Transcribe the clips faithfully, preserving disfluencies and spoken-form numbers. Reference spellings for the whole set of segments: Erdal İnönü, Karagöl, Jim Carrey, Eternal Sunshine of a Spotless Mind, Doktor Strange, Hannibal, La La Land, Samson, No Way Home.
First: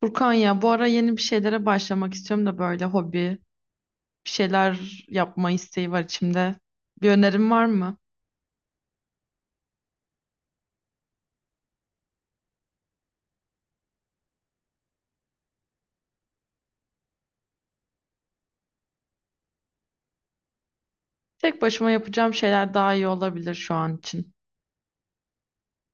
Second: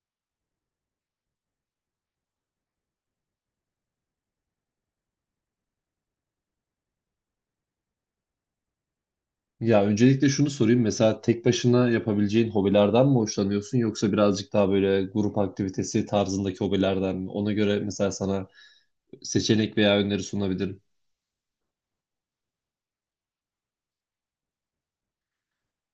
Furkan ya bu ara yeni bir şeylere başlamak istiyorum da böyle hobi, bir şeyler yapma isteği var içimde. Bir önerim var mı? Ya öncelikle şunu sorayım. Mesela tek başına yapabileceğin hobilerden mi hoşlanıyorsun, yoksa birazcık daha böyle grup aktivitesi tarzındaki hobilerden mi? Ona göre mesela sana seçenek veya öneri sunabilirim. Tek başıma yapacağım şeyler daha iyi olabilir şu an için.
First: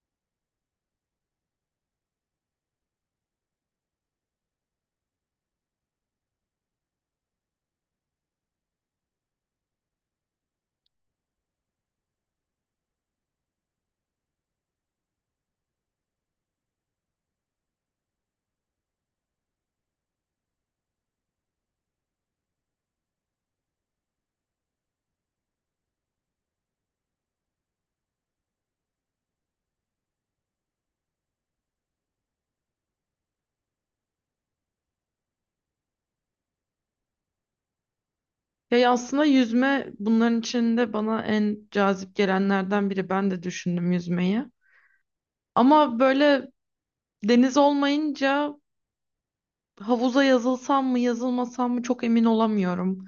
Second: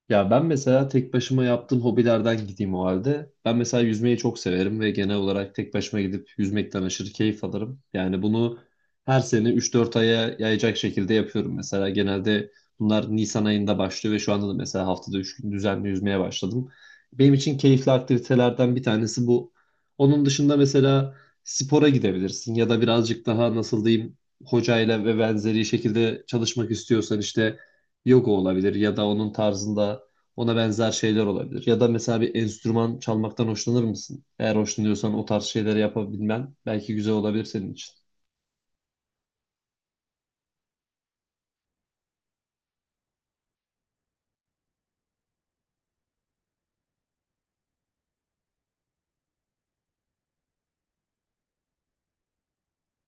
Ya ben mesela tek başıma yaptığım hobilerden gideyim o halde. Ben mesela yüzmeyi çok severim ve genel olarak tek başıma gidip yüzmekten aşırı keyif alırım. Yani bunu her sene üç dört aya yayacak şekilde yapıyorum mesela. Genelde bunlar Nisan ayında başlıyor ve şu anda da mesela haftada üç gün düzenli yüzmeye başladım. Benim için keyifli aktivitelerden bir tanesi bu. Onun dışında mesela spora gidebilirsin, ya da birazcık daha, nasıl diyeyim, hocayla ve benzeri şekilde çalışmak istiyorsan işte yoga olabilir, ya da onun tarzında ona benzer şeyler olabilir. Ya da mesela bir enstrüman çalmaktan hoşlanır mısın? Eğer hoşlanıyorsan, o tarz şeyleri yapabilmen belki güzel olabilir senin için. Ya aslında yüzme bunların içinde bana en cazip gelenlerden biri. Ben de düşündüm yüzmeyi. Ama böyle deniz olmayınca havuza yazılsam mı yazılmasam mı çok emin olamıyorum.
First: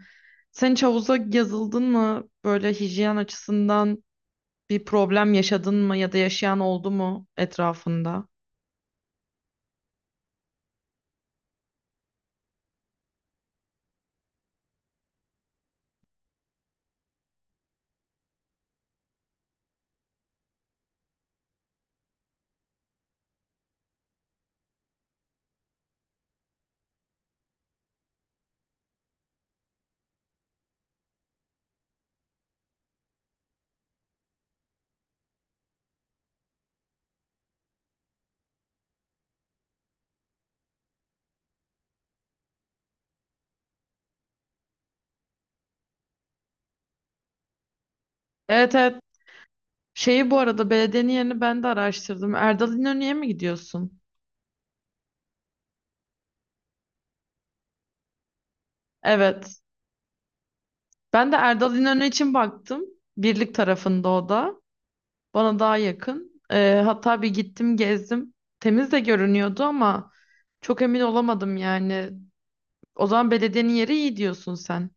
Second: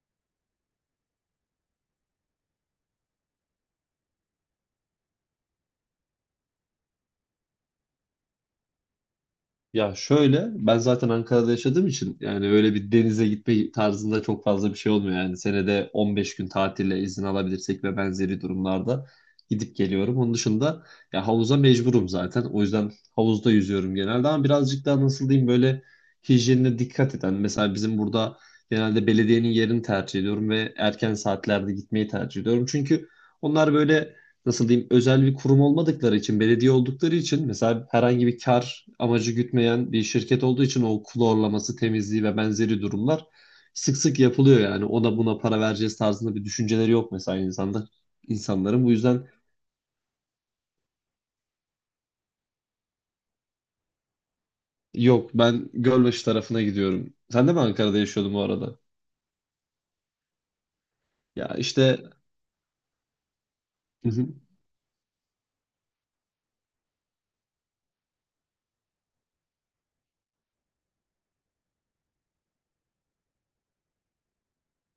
Sen hiç havuza yazıldın mı? Böyle hijyen açısından bir problem yaşadın mı ya da yaşayan oldu mu etrafında? Ya şöyle, ben zaten Ankara'da yaşadığım için yani öyle bir denize gitme tarzında çok fazla bir şey olmuyor. Yani senede on beş gün tatile izin alabilirsek ve benzeri durumlarda gidip geliyorum. Onun dışında ya havuza mecburum zaten. O yüzden havuzda yüzüyorum genelde, ama birazcık daha, nasıl diyeyim, böyle hijyenine dikkat eden. Mesela bizim burada genelde belediyenin yerini tercih ediyorum ve erken saatlerde gitmeyi tercih ediyorum. Çünkü onlar böyle, nasıl diyeyim, özel bir kurum olmadıkları için, belediye oldukları için, mesela herhangi bir kar amacı gütmeyen bir şirket olduğu için o klorlaması, temizliği ve benzeri durumlar sık sık yapılıyor yani. Ona buna para vereceğiz tarzında bir düşünceleri yok mesela insanlar, Evet, insanların. Bu evet. yüzden... Şeyi bu arada belediyenin yerini ben de araştırdım. Erdal İnönü'ye mi gidiyorsun? Yok, ben Gölbaşı tarafına gidiyorum. Sen de mi Ankara'da yaşıyordun bu arada? Evet. Ben de Ya Erdal işte... İnönü için baktım. Birlik tarafında o da. Bana daha yakın. Ee, hatta bir gittim gezdim. Temiz de görünüyordu ama çok emin olamadım yani. O zaman belediyenin yeri iyi diyorsun sen.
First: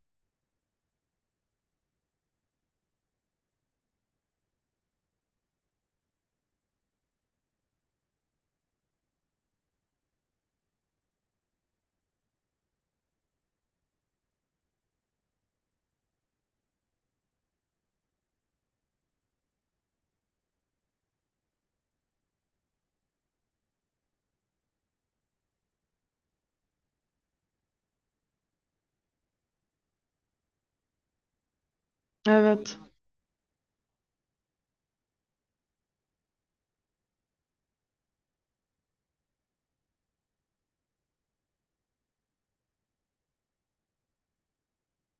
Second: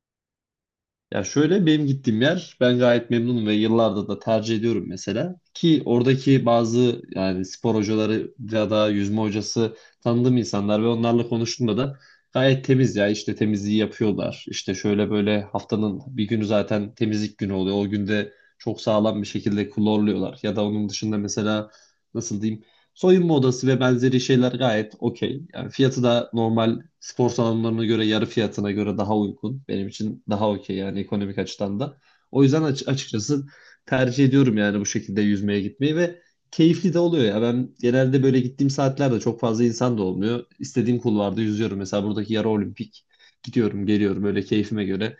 Ya şöyle, benim gittiğim yer, ben gayet memnunum ve yıllardır da tercih ediyorum mesela. Ki oradaki bazı yani spor hocaları ya da yüzme hocası tanıdığım insanlar ve onlarla konuştuğumda da gayet temiz, ya işte temizliği yapıyorlar. İşte şöyle böyle haftanın bir günü zaten temizlik günü oluyor. O günde çok sağlam bir şekilde klorluyorlar. Ya da onun dışında, mesela, nasıl diyeyim, soyunma odası ve benzeri şeyler gayet okey. Yani fiyatı da normal spor salonlarına göre yarı fiyatına göre daha uygun. Benim için daha okey yani, ekonomik açıdan da. O yüzden Evet. aç- açıkçası tercih ediyorum yani bu şekilde yüzmeye gitmeyi ve keyifli de oluyor ya. Ben genelde böyle gittiğim saatlerde çok fazla insan da olmuyor. İstediğim kulvarda yüzüyorum. Mesela buradaki yarı olimpik, gidiyorum, geliyorum öyle keyfime göre.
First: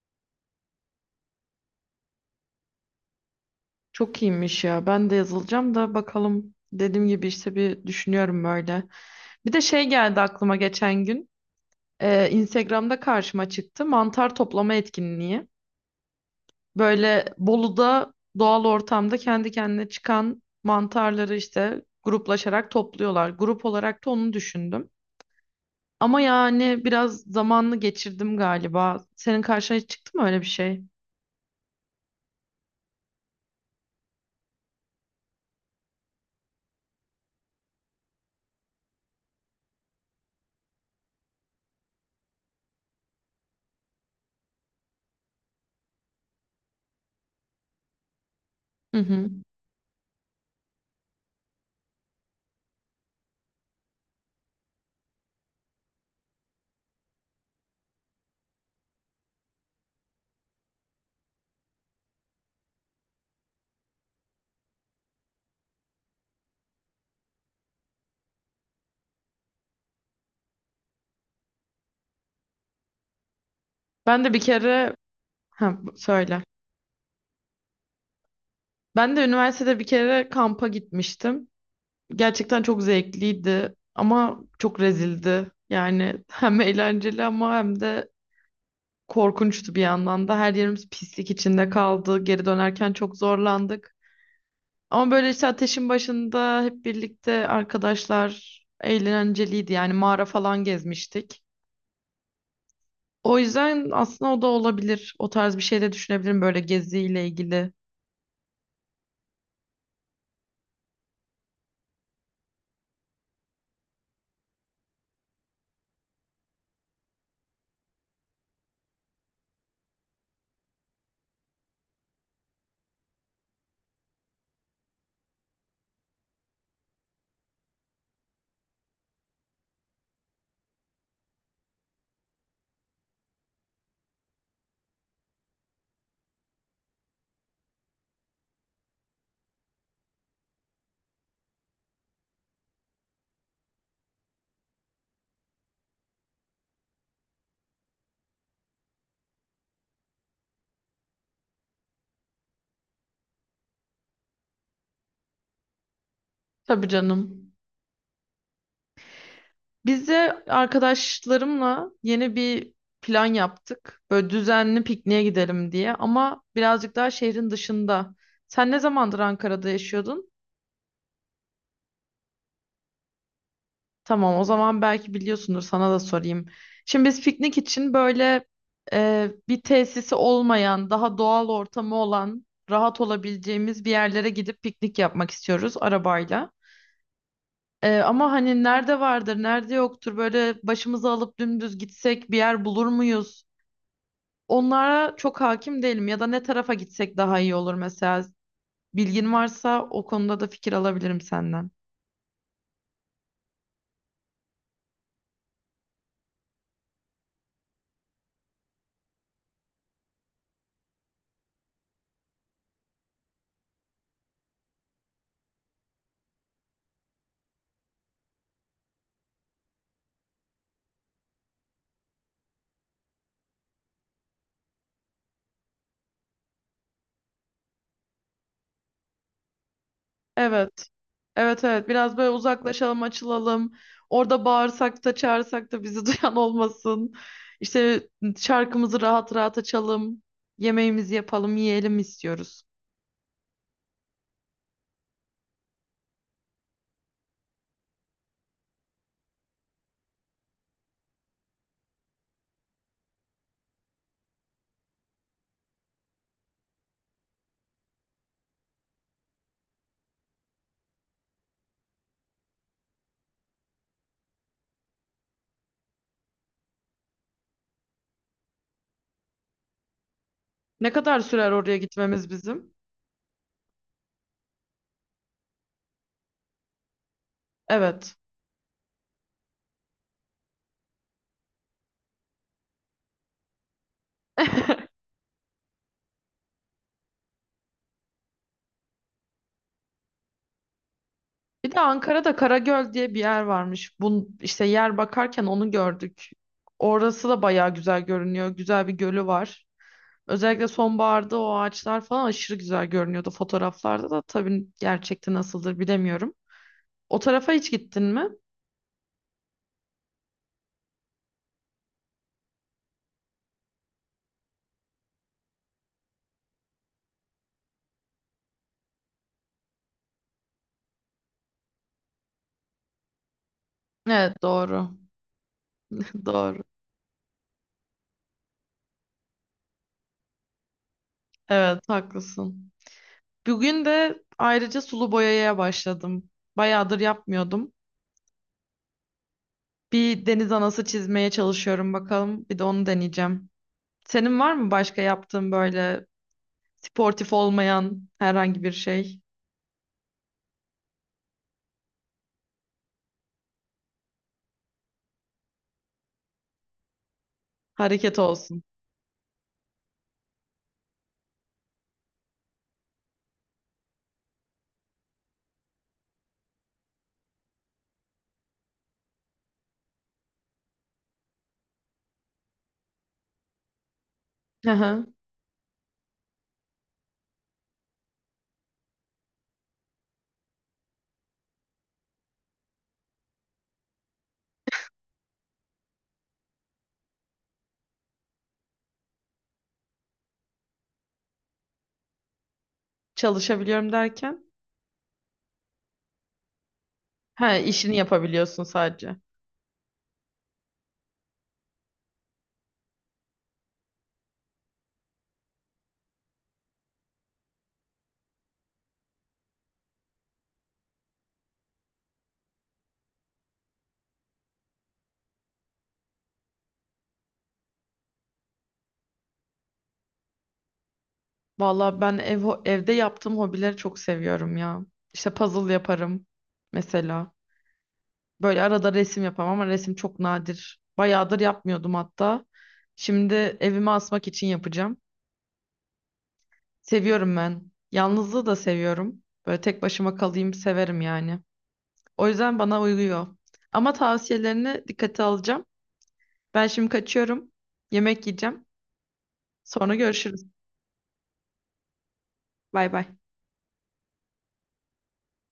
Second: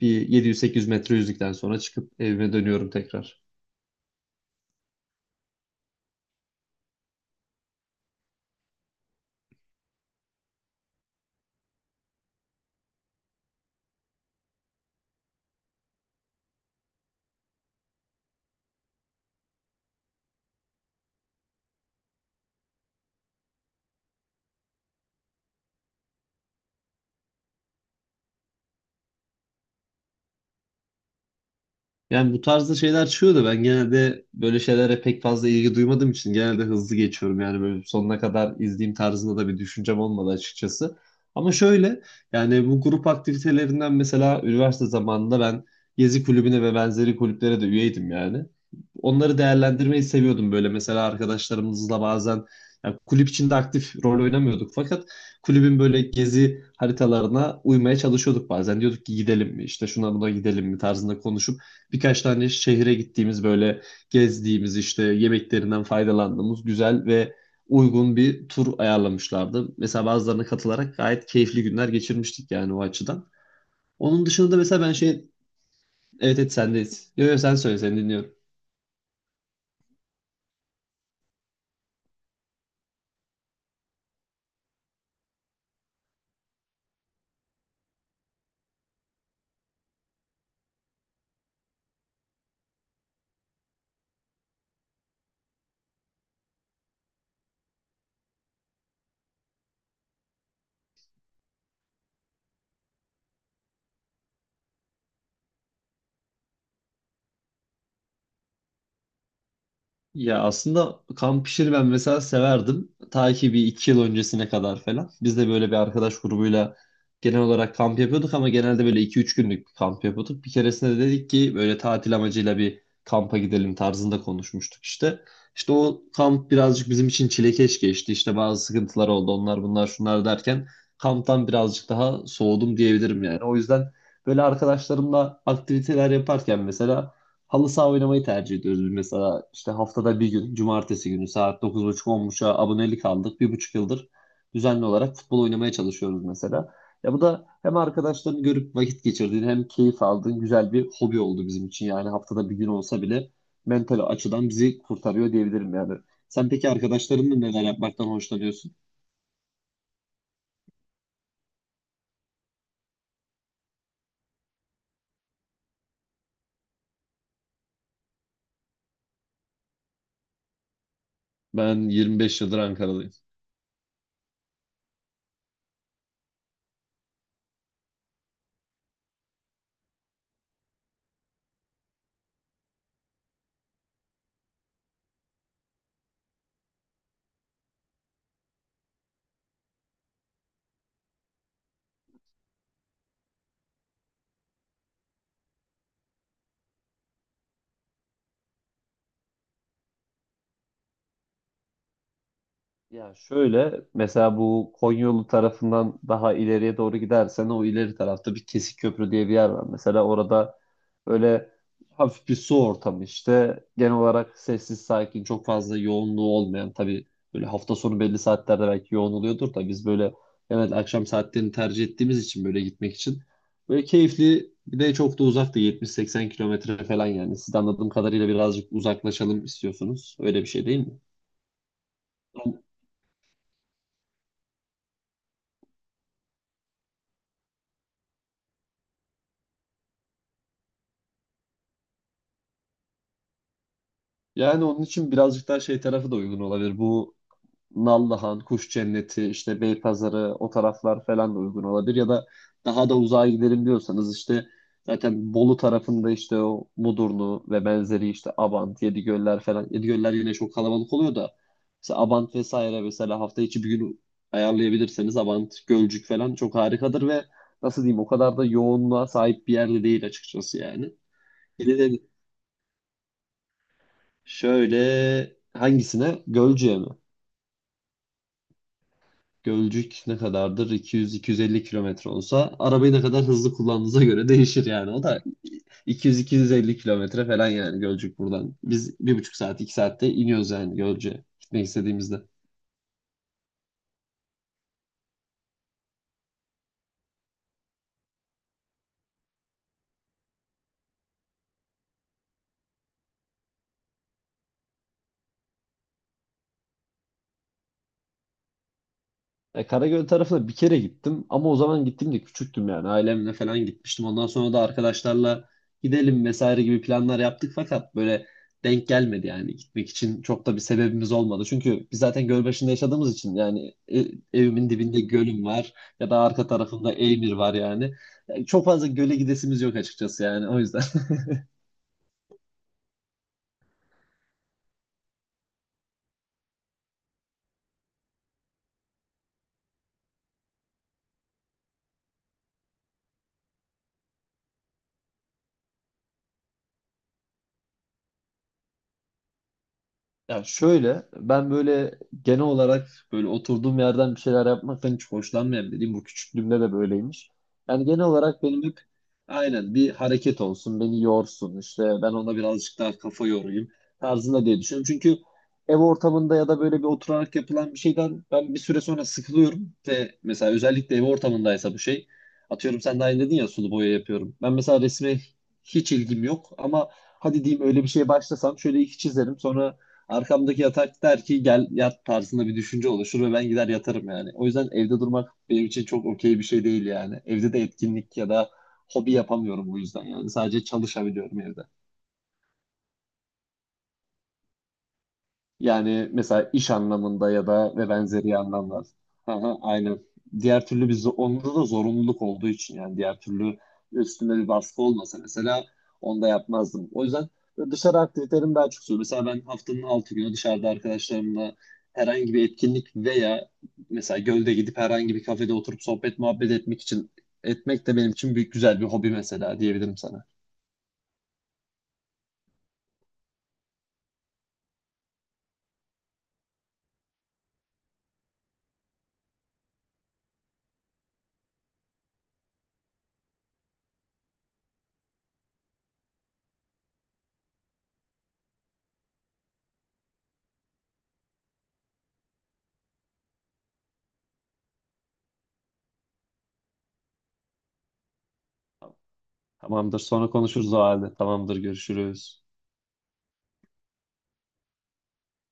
Bir yedi yüz sekiz yüz metre yüzdükten sonra çıkıp evime dönüyorum tekrar. Çok iyiymiş ya. Ben de yazılacağım da bakalım. Dediğim gibi işte bir düşünüyorum böyle. Bir de şey geldi aklıma geçen gün. Ee, Instagram'da karşıma çıktı. Mantar toplama etkinliği. Böyle Bolu'da doğal ortamda kendi kendine çıkan mantarları işte gruplaşarak topluyorlar. Grup olarak da onu düşündüm. Ama yani biraz zamanını geçirdim galiba. Senin karşına hiç çıktı mı öyle bir şey? Yani bu tarzda şeyler çıkıyor da ben genelde böyle şeylere pek fazla ilgi duymadığım için genelde hızlı geçiyorum. Yani böyle sonuna kadar izleyeyim tarzında da bir düşüncem olmadı açıkçası. Ama şöyle, yani bu grup aktivitelerinden mesela üniversite zamanında ben gezi kulübüne ve benzeri kulüplere de üyeydim yani. Hı hı. Onları değerlendirmeyi seviyordum. Böyle mesela arkadaşlarımızla bazen, yani kulüp içinde aktif rol oynamıyorduk, fakat kulübün böyle gezi haritalarına uymaya çalışıyorduk bazen. Diyorduk ki gidelim mi, işte şuna buna gidelim mi tarzında konuşup birkaç tane şehre gittiğimiz, böyle gezdiğimiz, işte yemeklerinden faydalandığımız güzel ve uygun bir tur ayarlamışlardı. Mesela bazılarına katılarak gayet keyifli günler geçirmiştik yani, o açıdan. Ben Onun de bir dışında da mesela ben kere. şey... Ha, bu- Evet söyle. evet, sendeyiz. Yo yo, sen söyle, seni dinliyorum. Ben de üniversitede bir kere kampa gitmiştim. Gerçekten çok zevkliydi ama çok rezildi. Yani hem eğlenceli ama hem de korkunçtu bir yandan da. Her yerimiz pislik içinde kaldı. Geri dönerken çok zorlandık. Ama böyle işte ateşin başında hep birlikte arkadaşlar eğlenceliydi. Yani mağara falan gezmiştik. O yüzden aslında o da olabilir. O tarz bir şey de düşünebilirim böyle geziyle ilgili. Ya aslında kamp işini ben mesela severdim. Ta ki bir iki yıl öncesine kadar falan. Biz de böyle bir arkadaş grubuyla genel olarak kamp yapıyorduk, ama genelde böyle iki üç günlük bir kamp yapıyorduk. Bir keresinde de dedik ki böyle tatil amacıyla bir kampa gidelim tarzında konuşmuştuk işte. İşte o kamp birazcık bizim için çilekeş geçti. İşte bazı sıkıntılar oldu, onlar bunlar şunlar derken kamptan birazcık daha soğudum diyebilirim yani. O yüzden böyle arkadaşlarımla aktiviteler yaparken mesela halı saha oynamayı tercih ediyoruz biz mesela. İşte haftada bir gün, cumartesi günü saat dokuz buçuk, on, 1030a abonelik aldık. Bir buçuk yıldır düzenli olarak futbol oynamaya çalışıyoruz mesela. Ya bu da hem arkadaşlarını görüp vakit geçirdiğin, hem keyif aldığın güzel bir hobi oldu bizim için. Yani haftada bir gün olsa bile mental açıdan bizi kurtarıyor diyebilirim yani. Sen peki Tabii arkadaşlarınla canım. neler yapmaktan hoşlanıyorsun? Biz de arkadaşlarımla yeni bir plan yaptık. Böyle düzenli pikniğe gidelim diye ama birazcık daha şehrin dışında. Sen ne zamandır Ankara'da yaşıyordun? Ben yirmi beş yıldır Ankara'dayım. Tamam, o zaman belki biliyorsundur, sana da sorayım. Şimdi biz piknik için böyle e, bir tesisi olmayan, daha doğal ortamı olan, rahat olabileceğimiz bir yerlere gidip piknik yapmak istiyoruz arabayla. E, ama hani nerede vardır, nerede yoktur, böyle başımıza alıp dümdüz gitsek bir yer bulur muyuz? Onlara çok hakim değilim ya da ne tarafa gitsek daha iyi olur mesela. Bilgin varsa o konuda da fikir alabilirim senden. Ya şöyle, mesela bu Konyolu tarafından daha ileriye doğru gidersen, o ileri tarafta bir Kesik Köprü diye bir yer var. Mesela orada böyle hafif bir su ortamı, işte genel olarak sessiz sakin, çok fazla yoğunluğu olmayan, tabii böyle hafta sonu belli saatlerde belki yoğun oluyordur da, biz böyle genelde akşam saatlerini tercih ettiğimiz için böyle gitmek için böyle keyifli, bir de çok da uzak da, yetmiş seksen kilometre falan yani. Siz de anladığım kadarıyla birazcık uzaklaşalım istiyorsunuz, öyle bir şey değil Evet. mi? Evet, evet, biraz böyle uzaklaşalım, açılalım. Orada bağırsak da çağırsak da bizi duyan olmasın. İşte şarkımızı rahat rahat açalım. Yemeğimizi yapalım, yiyelim istiyoruz. Yani onun için birazcık daha şey tarafı da uygun olabilir. Bu Nallıhan, Kuş Cenneti, işte Beypazarı, o taraflar falan da uygun olabilir. Ya da daha da uzağa gidelim diyorsanız işte zaten Bolu tarafında işte o Mudurnu ve benzeri, işte Abant, Yedigöller falan. Yedigöller yine çok kalabalık oluyor da, mesela Abant vesaire, mesela hafta içi bir gün ayarlayabilirseniz Abant, Gölcük falan çok harikadır ve, nasıl diyeyim, o kadar da yoğunluğa sahip bir yerde değil açıkçası Ne yani. kadar sürer oraya gitmemiz bizim? Şöyle, hangisine? Gölcük'e mi? Evet. Gölcük ne kadardır? iki yüz iki yüz elli kilometre olsa arabayı ne kadar hızlı kullandığınıza göre değişir yani. O da iki yüz iki yüz elli kilometre falan yani Gölcük buradan. Biz bir buçuk saat, iki saatte iniyoruz yani Gölcük'e gitmek Bir de istediğimizde. Ankara'da Karagöl diye bir yer varmış. Bun işte yer bakarken onu gördük. Orası da bayağı güzel görünüyor. Güzel bir gölü var. Özellikle sonbaharda o ağaçlar falan aşırı güzel görünüyordu fotoğraflarda da. Tabii gerçekte nasıldır bilemiyorum. O tarafa hiç gittin mi? E, Karagöl tarafına bir kere gittim, ama o zaman gittim de küçüktüm yani, ailemle falan gitmiştim. Ondan sonra da arkadaşlarla gidelim vesaire gibi planlar yaptık, fakat böyle denk gelmedi yani, gitmek için çok da bir sebebimiz olmadı. Çünkü biz zaten göl başında yaşadığımız için yani, e, Evet, evimin doğru. dibinde gölüm var, ya da arka Doğru. tarafımda Eymir var yani. Yani çok fazla göle gidesimiz yok açıkçası yani, o yüzden. Evet, haklısın. Bugün de ayrıca sulu boyaya başladım. Bayağıdır yapmıyordum. Bir deniz anası çizmeye çalışıyorum, bakalım. Bir de onu deneyeceğim. Senin var mı başka yaptığın böyle sportif olmayan herhangi bir şey? Ya şöyle, ben böyle genel olarak böyle oturduğum yerden bir şeyler yapmaktan hiç hoşlanmayan biriyim. Bu küçüklüğümde de böyleymiş. Yani genel Hareket olarak olsun. benim hep, aynen, bir hareket olsun, beni yorsun, işte ben ona birazcık daha kafa yorayım tarzında diye düşünüyorum. Çünkü ev ortamında ya da böyle bir oturarak yapılan bir şeyden ben bir süre sonra sıkılıyorum ve mesela özellikle ev ortamındaysa, bu şey, atıyorum sen de aynı dedin ya, sulu boya yapıyorum. Ben Hı mesela hı. resme hiç ilgim yok, ama hadi diyeyim öyle bir şeye başlasam şöyle iki çizerim, sonra arkamdaki yatak der ki gel yat tarzında bir düşünce oluşur ve ben gider yatarım yani. O yüzden evde durmak benim için çok okey bir şey değil yani. Evde de etkinlik ya da hobi yapamıyorum bu yüzden yani. Sadece çalışabiliyorum evde. Çalışabiliyorum derken? Yani mesela iş anlamında ya Ha, da ve işini benzeri yapabiliyorsun anlamlar. sadece. Aha, aynen. Diğer türlü biz, onda da zorunluluk olduğu için yani, diğer türlü üstüme bir baskı olmasa mesela onu da yapmazdım. O yüzden dışarı aktivitelerim daha çok oluyor. Mesela ben haftanın altı günü dışarıda arkadaşlarımla herhangi bir etkinlik, veya mesela gölde gidip herhangi bir kafede oturup sohbet muhabbet etmek için etmek de benim için büyük güzel bir hobi mesela, diyebilirim sana. Valla ben ev, evde yaptığım hobileri çok seviyorum ya. İşte puzzle yaparım mesela. Böyle arada resim yaparım ama resim çok nadir. Bayağıdır yapmıyordum hatta. Şimdi evime asmak için yapacağım. Seviyorum ben. Yalnızlığı da seviyorum. Böyle tek başıma kalayım severim yani. O yüzden bana uyuyor. Ama tavsiyelerini dikkate alacağım. Ben şimdi kaçıyorum. Yemek yiyeceğim. Sonra Tamamdır, sonra görüşürüz. konuşuruz o halde. Tamamdır, görüşürüz. Bay bay.